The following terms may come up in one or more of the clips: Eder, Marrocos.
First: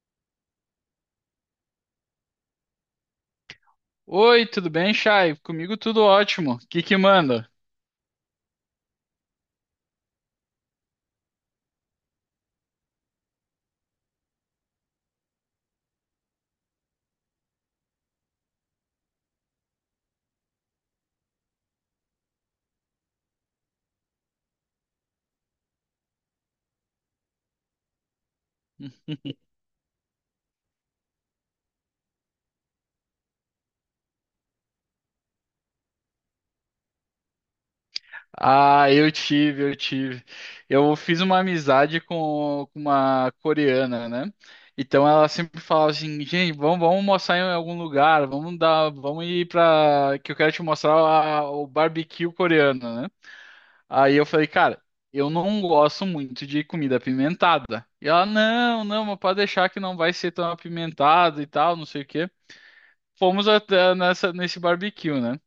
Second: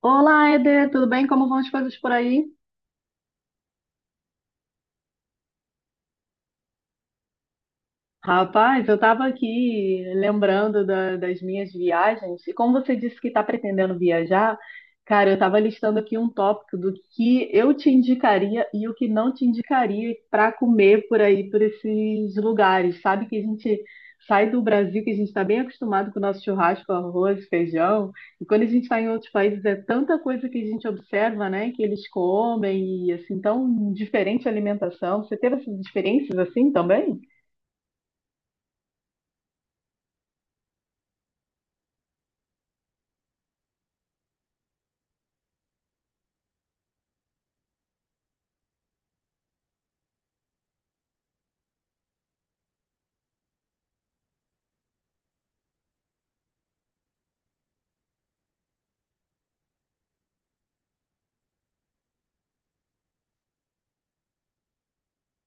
Olá, Eder, tudo bem? Como vão as coisas por aí? Oi, tudo bem, Chay? Comigo tudo ótimo. O que que manda? Rapaz, eu estava aqui lembrando das minhas viagens, e como você disse que está pretendendo viajar, cara, eu estava listando aqui um tópico do que eu te indicaria e o que não te indicaria para comer por aí, por esses lugares. Sabe que a gente sai do Brasil, que a gente está bem acostumado com o nosso churrasco, arroz, feijão, e quando a gente está em outros países é tanta coisa que a gente observa, né, que eles comem, e assim, tão diferente a alimentação. Você teve essas experiências assim também? Ah, eu tive, eu tive. Eu fiz uma amizade com uma coreana, né? Então ela sempre falava assim, gente, vamos, almoçar em algum lugar, vamos dar, vamos ir pra. Que eu quero te mostrar o barbecue coreano, né? Aí eu falei, cara, eu não gosto muito de comida apimentada. E ela, não, não, mas pode deixar que não vai ser tão apimentado e tal, não sei o quê. Fomos até nessa, nesse barbecue, né?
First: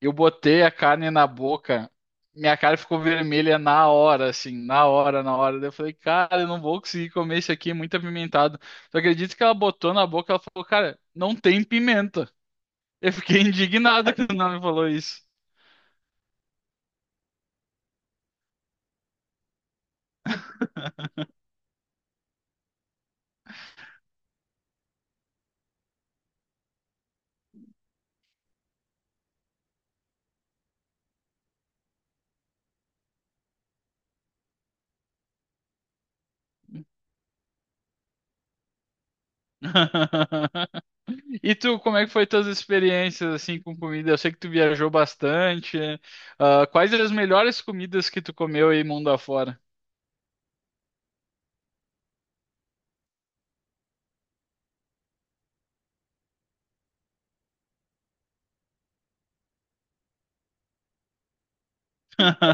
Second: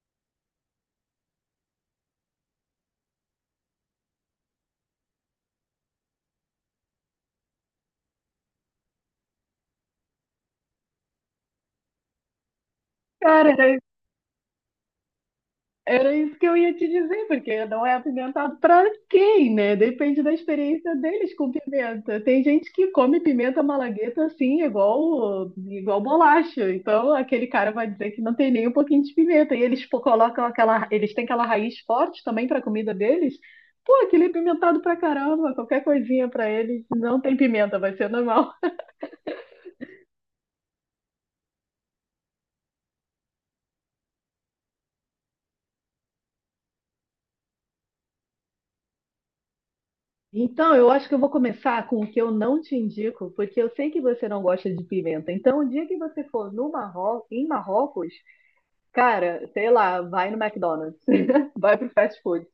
Eu botei a carne na boca, minha cara ficou vermelha na hora, assim, na hora, na hora. Daí eu falei, cara, eu não vou conseguir comer isso aqui, é muito apimentado. Tu acredita que ela botou na boca, ela falou, cara, não tem pimenta. Eu fiquei Cara, indignado quando ela me falou isso. era isso que eu ia te dizer, porque não é apimentado para quem, né? Depende da experiência deles com pimenta. Tem gente que come pimenta malagueta assim, igual, igual bolacha. Então, aquele cara vai dizer que não tem nem um pouquinho de pimenta. E eles pô, colocam aquela, eles têm aquela raiz forte também para a comida deles. Pô, aquele é pimentado pra caramba, qualquer coisinha para eles não tem pimenta, vai ser normal. E tu, como é que foi tuas experiências assim com comida? Eu sei que tu viajou bastante, né? Ah, quais as melhores comidas que tu comeu aí mundo afora? Então, eu acho que eu vou começar com o que eu não te indico, porque eu sei que você não gosta de pimenta. Então, o dia que você for no Marro... em Marrocos, cara, sei lá, vai no McDonald's, vai pro fast food.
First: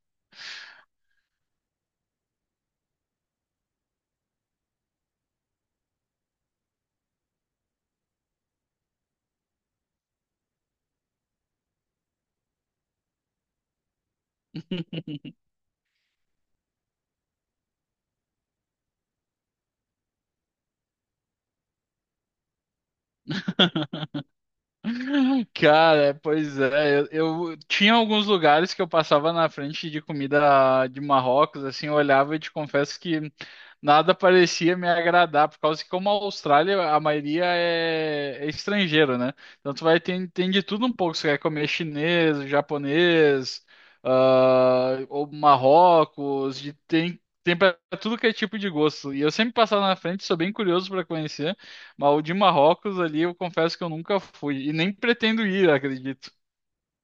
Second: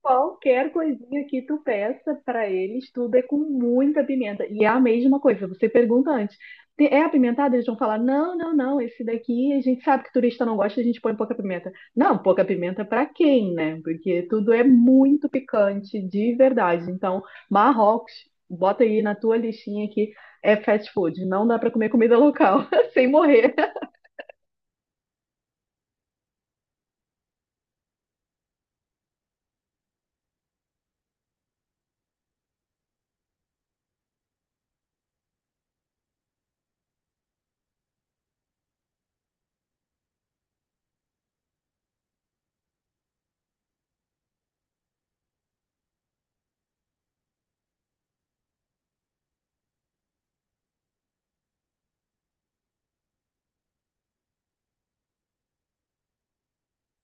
Qualquer coisinha que tu peça pra eles, tudo é com muita pimenta. E é a mesma coisa, você pergunta antes. É apimentado?" Eles vão falar: não, não, não, esse daqui a gente sabe que turista não gosta, a gente põe pouca pimenta. Não, pouca pimenta pra quem, né? Porque tudo é muito picante, de verdade. Então, Marrocos, bota aí na tua listinha que é fast food, não dá pra comer comida local, sem morrer. Cara, pois é, eu tinha alguns lugares que eu passava na frente de comida de Marrocos, assim, eu olhava e te confesso que nada parecia me agradar, por causa que como a Austrália, a maioria é estrangeiro, né? Então tu vai ter, tem de tudo um pouco, você quer comer chinês, japonês, ah, ou Marrocos, tem, tem para tudo que é tipo de gosto. E eu sempre passava na frente, sou bem curioso para conhecer. Mas o de Marrocos ali, eu confesso que eu nunca fui. E nem pretendo ir, acredito.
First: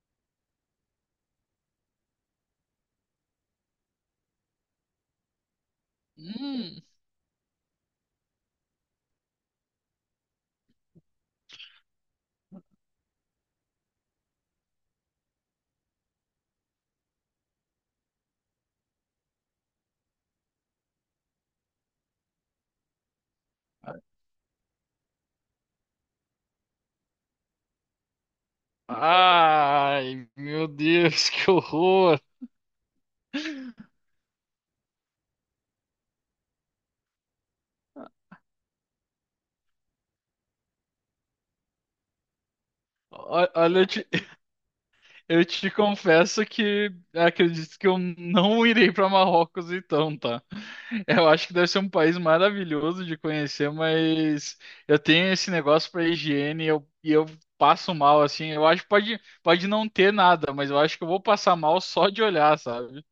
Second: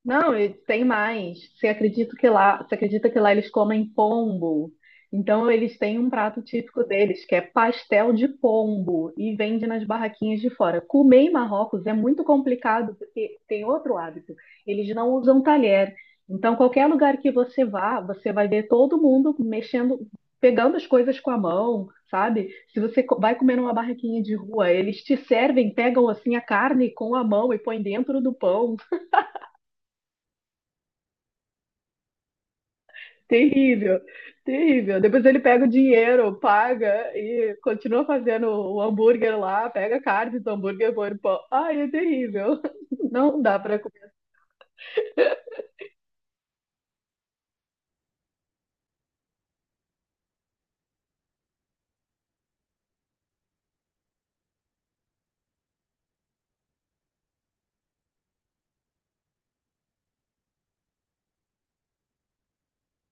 Não, e tem mais. Você acredita que lá, você acredita que lá eles comem pombo? Então eles têm um prato típico Hum. deles, que é pastel de pombo, e vende nas barraquinhas de fora. Comer em Marrocos é muito complicado, porque tem outro hábito. Eles não usam talher. Então, qualquer lugar que você vá, você vai ver todo mundo mexendo, pegando as coisas com a mão, sabe? Se você vai comer numa barraquinha de rua, eles te servem, pegam assim a carne com a mão e põem dentro do pão. Ai, meu Deus, que horror! Terrível, terrível. Depois ele pega o dinheiro, paga e continua fazendo o hambúrguer lá, pega a carne do hambúrguer, e põe no pão. Ai, é terrível. Não dá para. Olha, eu te confesso que acredito que eu não irei para Marrocos então, tá? Eu acho que deve ser um país maravilhoso de conhecer, mas eu tenho esse negócio para higiene e eu passo mal, assim. Eu acho que pode, pode não ter nada, mas eu acho que eu vou passar mal só de olhar, sabe?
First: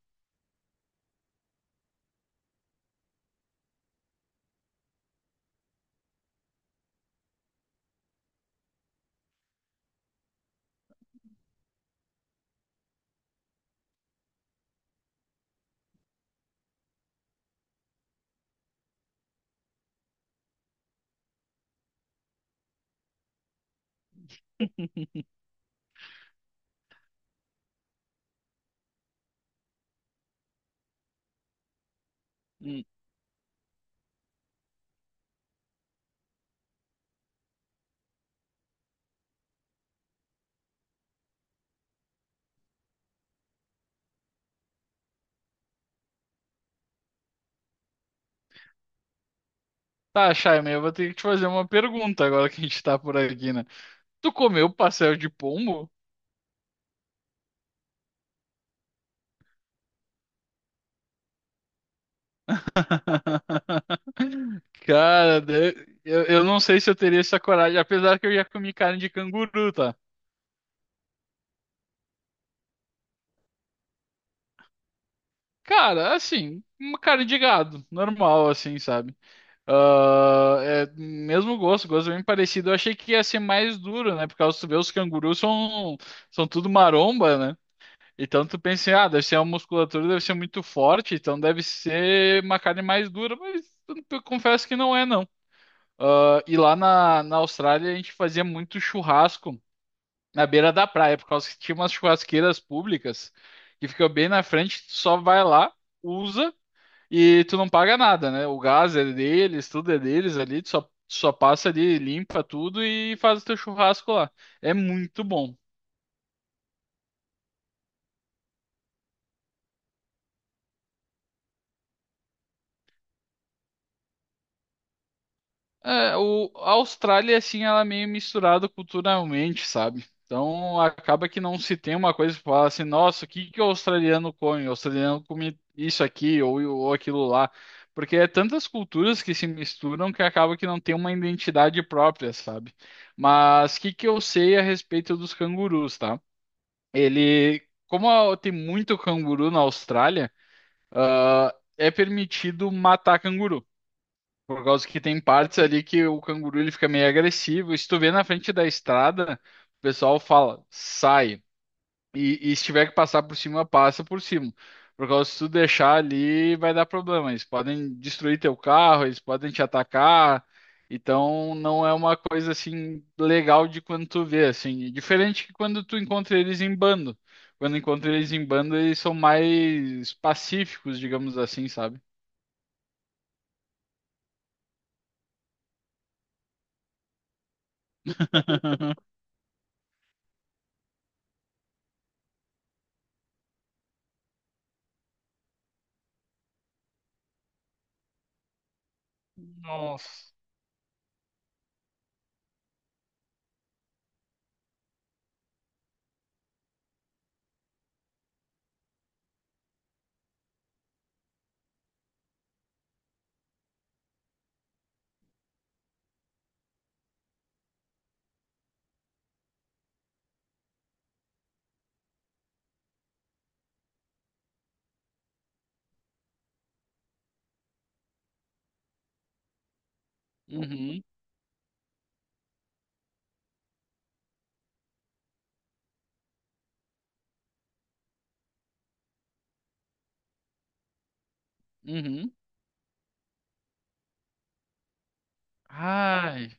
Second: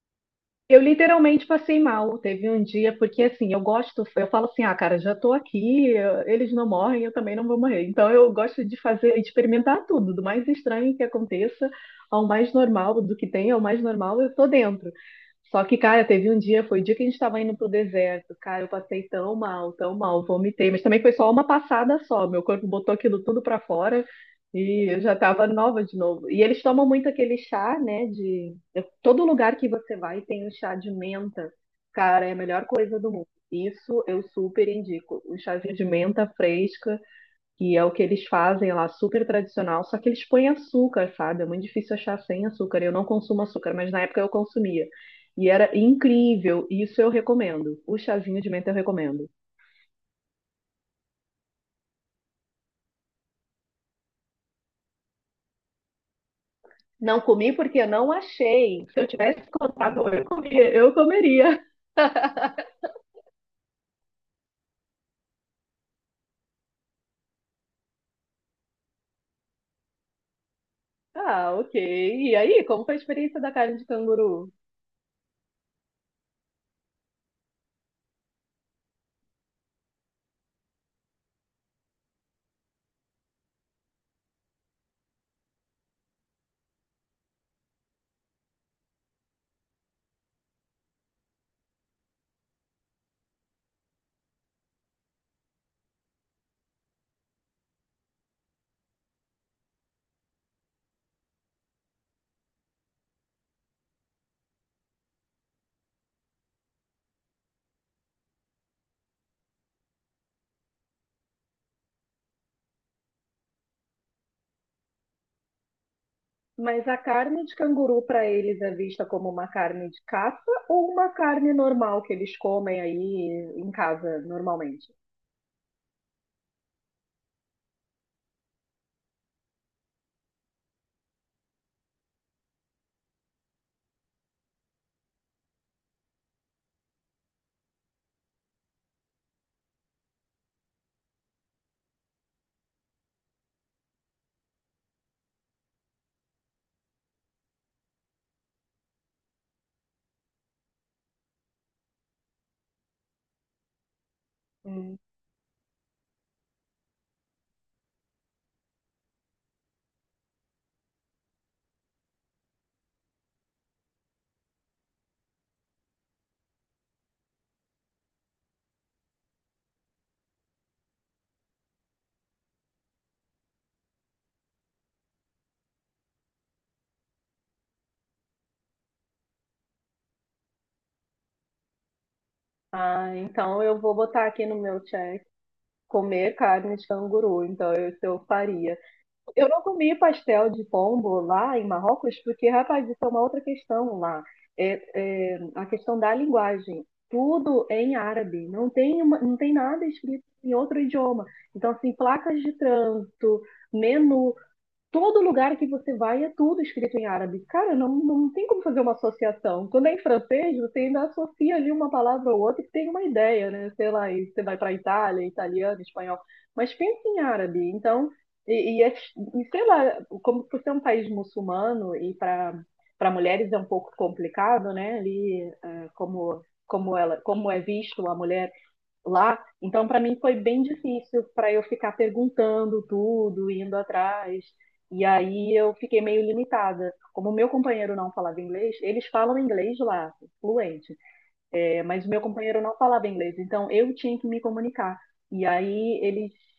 Eu literalmente passei mal. Teve um dia, porque assim, eu gosto, eu falo assim, ah, cara, já tô aqui, eles não morrem, eu também não vou morrer. Então eu gosto de fazer, experimentar tudo, do mais estranho que aconteça ao mais normal, do que tem ao mais normal, eu tô dentro. Só que, cara, teve um dia, foi o dia que a gente estava indo pro deserto, cara, eu passei tão mal, vomitei, mas também foi só uma passada só, meu corpo botou aquilo tudo pra fora e eu já tava nova de novo. E eles tomam muito aquele chá, né, de todo lugar que você vai tem o chá de menta. Cara, é a melhor coisa do mundo. Isso eu super indico. O chazinho de menta fresca, que é o que eles fazem lá, super tradicional, só que eles põem açúcar, sabe? É muito difícil achar sem açúcar. Eu não consumo açúcar, mas na época eu consumia. E era incrível. Isso eu recomendo. O chazinho de menta eu recomendo. Tá, Chaime, eu vou ter que te fazer uma pergunta agora que a gente tá por aqui, né? Tu comeu pastel de pombo? Não comi porque eu não achei. Se eu tivesse contado, eu comia, eu comeria. Cara, eu não sei se eu teria essa coragem, apesar que eu já comi carne de canguru, tá? Ah, ok. E aí, como foi a experiência da carne de canguru? Cara, assim, uma carne de gado, normal, assim, sabe? Ah, é, mesmo gosto, gosto bem parecido. Eu achei que ia ser mais duro, né? Porque os, tu vê, os cangurus são, são tudo maromba, né? Então tu pensa, ah, deve ser uma musculatura, deve ser muito forte, então deve ser uma carne mais dura, mas eu confesso que não é, não. Ah, e lá na, na Austrália a gente fazia muito churrasco na beira da praia, por causa que tinha umas churrasqueiras públicas que ficam bem na frente, tu só vai lá, usa e tu não paga nada, né? O gás é deles, tudo é deles ali, tu só, só passa ali, limpa tudo e faz o teu churrasco lá. É muito bom. Mas a carne de canguru para eles é vista como uma carne de caça ou uma carne normal que eles comem aí em casa normalmente? É, a Austrália, assim, ela é meio misturada culturalmente, sabe? Então, acaba que não se tem uma coisa que fala assim, nossa, o que que o australiano come? O australiano come isso aqui ou aquilo lá. Porque é tantas culturas que se misturam que acaba que não tem uma identidade própria, sabe? Mas o que que eu sei a respeito dos cangurus, tá? Ele, tem muito canguru na Austrália, ah, é permitido matar canguru. Por causa Hum. que tem partes ali que o canguru ele fica meio agressivo. E se tu vê na frente da estrada, o pessoal fala, sai. E se tiver que passar por cima, passa por cima. Por causa que se tu deixar ali, vai dar problema. Eles podem destruir teu carro, eles podem te atacar. Então não é uma coisa assim legal de quando tu vê, assim. Diferente que quando tu encontra eles em bando. Quando encontra eles em bando, eles são mais pacíficos, digamos assim, sabe? Ah, então eu vou botar aqui no meu check comer carne de canguru. Então eu, isso eu faria. Eu não comi pastel de pombo lá em Marrocos, porque, rapaz, isso é uma outra questão lá. É, é a questão da linguagem. Tudo é em árabe, não tem, não tem nada escrito Nossa. em outro idioma. Então, assim, placas de trânsito, menu, todo lugar que você vai é tudo escrito em árabe. Cara, não, não tem como fazer uma associação. Quando é em francês, você ainda associa ali uma palavra ou outra que tem uma ideia, né? Sei lá, e você vai para Itália, italiano, espanhol. Mas pensa em árabe. Então, e, e é- e sei lá, como por ser um país muçulmano e para mulheres é um pouco complicado, né? Ali, eh, como ela, como é visto a mulher lá. Então, para mim foi bem Uhum. difícil para eu ficar perguntando tudo, indo atrás. E aí eu fiquei meio limitada. Como o meu companheiro não falava inglês, eles falam inglês lá, fluente. É, mas o meu Uhum. companheiro não falava inglês, então eu tinha que me comunicar. E aí Ai.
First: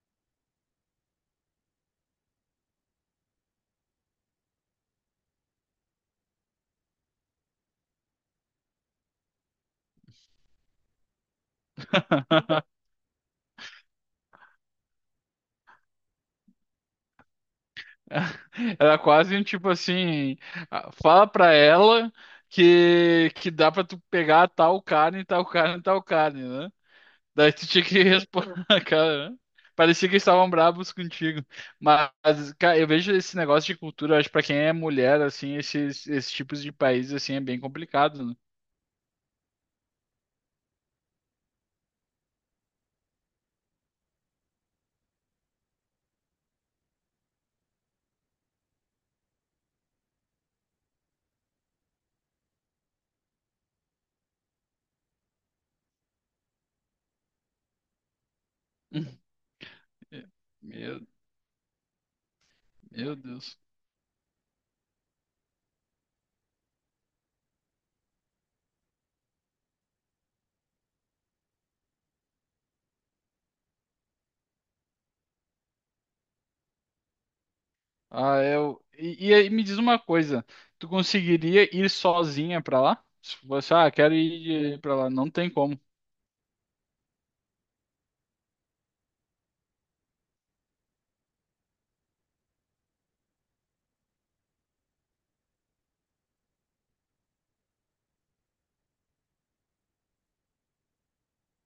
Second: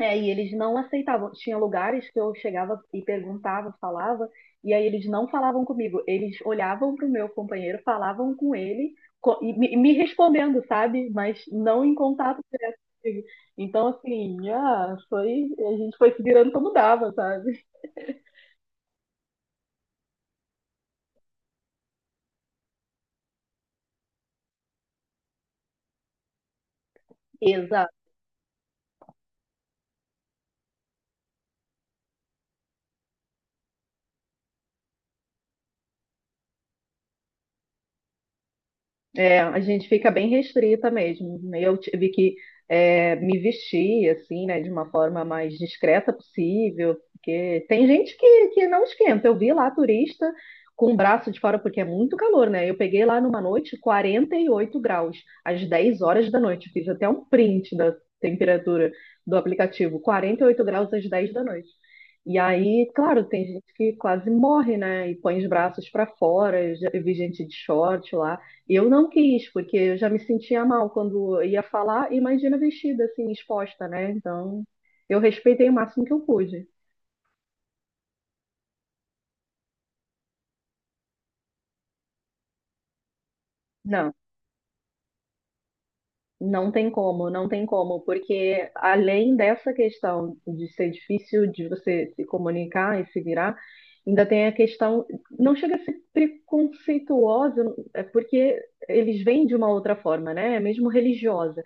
e eles não aceitavam. Tinha lugares que eu chegava e perguntava, falava, e aí eles não falavam comigo. Eles olhavam para o meu companheiro, falavam com ele e me respondendo, sabe? Mas não em contato direto comigo. Então, assim, ah, foi, a gente foi se virando como dava, sabe? Era quase um tipo assim, ah, fala pra ela que dá pra tu pegar tal carne, tal carne, tal carne, né? Daí tu tinha Exato. que responder, cara, né? Parecia que eles estavam bravos contigo. Mas, cara, eu vejo esse negócio de cultura, eu acho que pra quem é mulher, assim, esses tipos de países, assim, é bem complicado, né? É, a gente fica bem restrita mesmo, né? Eu tive que me vestir assim, né, de uma forma mais discreta possível, porque tem gente que não esquenta. Eu vi lá turista com o braço de fora, porque é muito calor, né? Eu peguei lá numa noite 48 graus, às 10 horas da noite. Fiz até um print da temperatura do aplicativo, 48 graus Meu, às 10 da noite. E aí, meu claro, tem Deus. gente que quase morre, né? E põe os braços para fora. Eu já vi gente de short lá. Eu não quis, porque eu já me sentia mal quando eu ia falar, imagina vestida assim, exposta, né? Então, eu respeitei o máximo que eu pude. Ah, é, eu. E aí me diz uma coisa, tu conseguiria ir sozinha pra lá? Se você, ah, Não. quero ir pra lá, não tem como. Não tem como, não tem como, porque além dessa questão de ser difícil de você se comunicar e se virar, ainda tem a questão, não chega a ser preconceituosa, é porque eles vêm de uma outra forma, né? É mesmo religiosa,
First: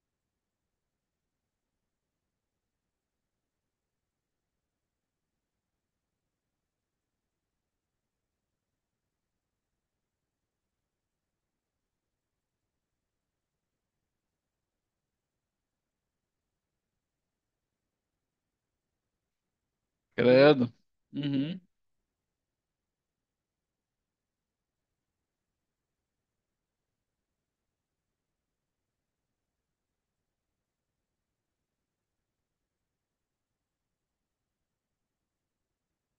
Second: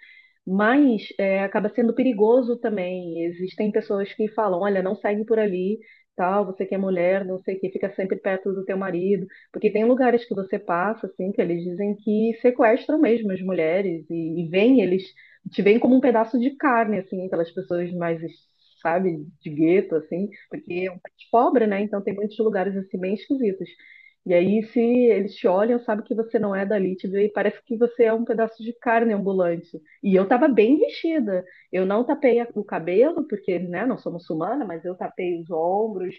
mas é, acaba sendo perigoso também. Existem pessoas que falam, olha, não segue por ali, tal, você que é mulher, não sei o que, fica sempre perto do teu marido. Porque tem lugares que você passa, assim, que eles dizem que sequestram mesmo as mulheres te veem como um pedaço de carne, assim, pelas pessoas mais, sabe, de gueto, assim, porque Credo. é um país Uhum. pobre, né? Então tem muitos lugares, assim, bem esquisitos. E aí, se eles te olham, sabe que você não é dali, te vê, e parece que você é um pedaço de carne ambulante. E eu tava bem vestida. Eu não tapei o cabelo, porque, né, não sou muçulmana, mas eu tapei os ombros,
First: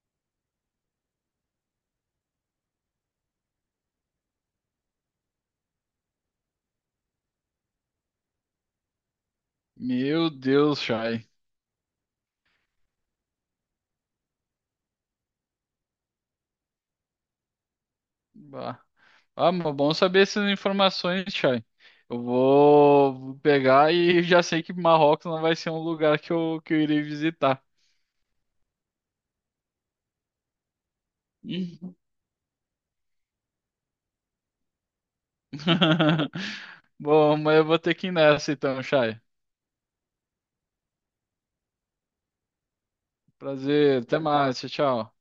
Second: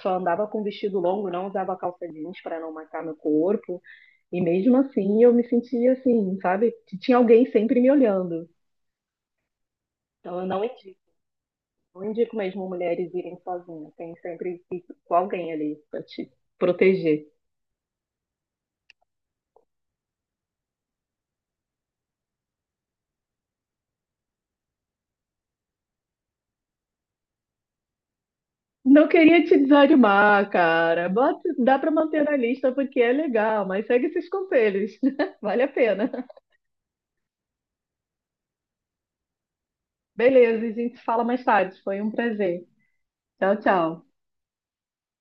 só andava com vestido longo, não usava calça jeans para não marcar meu corpo. E mesmo assim, eu me sentia assim, sabe? Que tinha alguém sempre me olhando. Meu Então, eu não Deus, indico. Chay. Não indico mesmo mulheres irem sozinhas. Tem sempre que ir com alguém ali para te proteger. Bah. Ah, mas bom saber essas informações, Chay. Eu vou pegar e já sei que Marrocos não vai ser um lugar que eu irei visitar. Não queria te desanimar, cara. Bota, dá para Uhum. manter na lista porque é legal, mas segue esses conselhos. Vale a pena. Bom, mas eu vou ter que ir nessa então, Chay. Beleza, a gente se fala mais tarde. Foi um prazer. Tchau, Prazer, tchau. até mais, tchau. Tchau.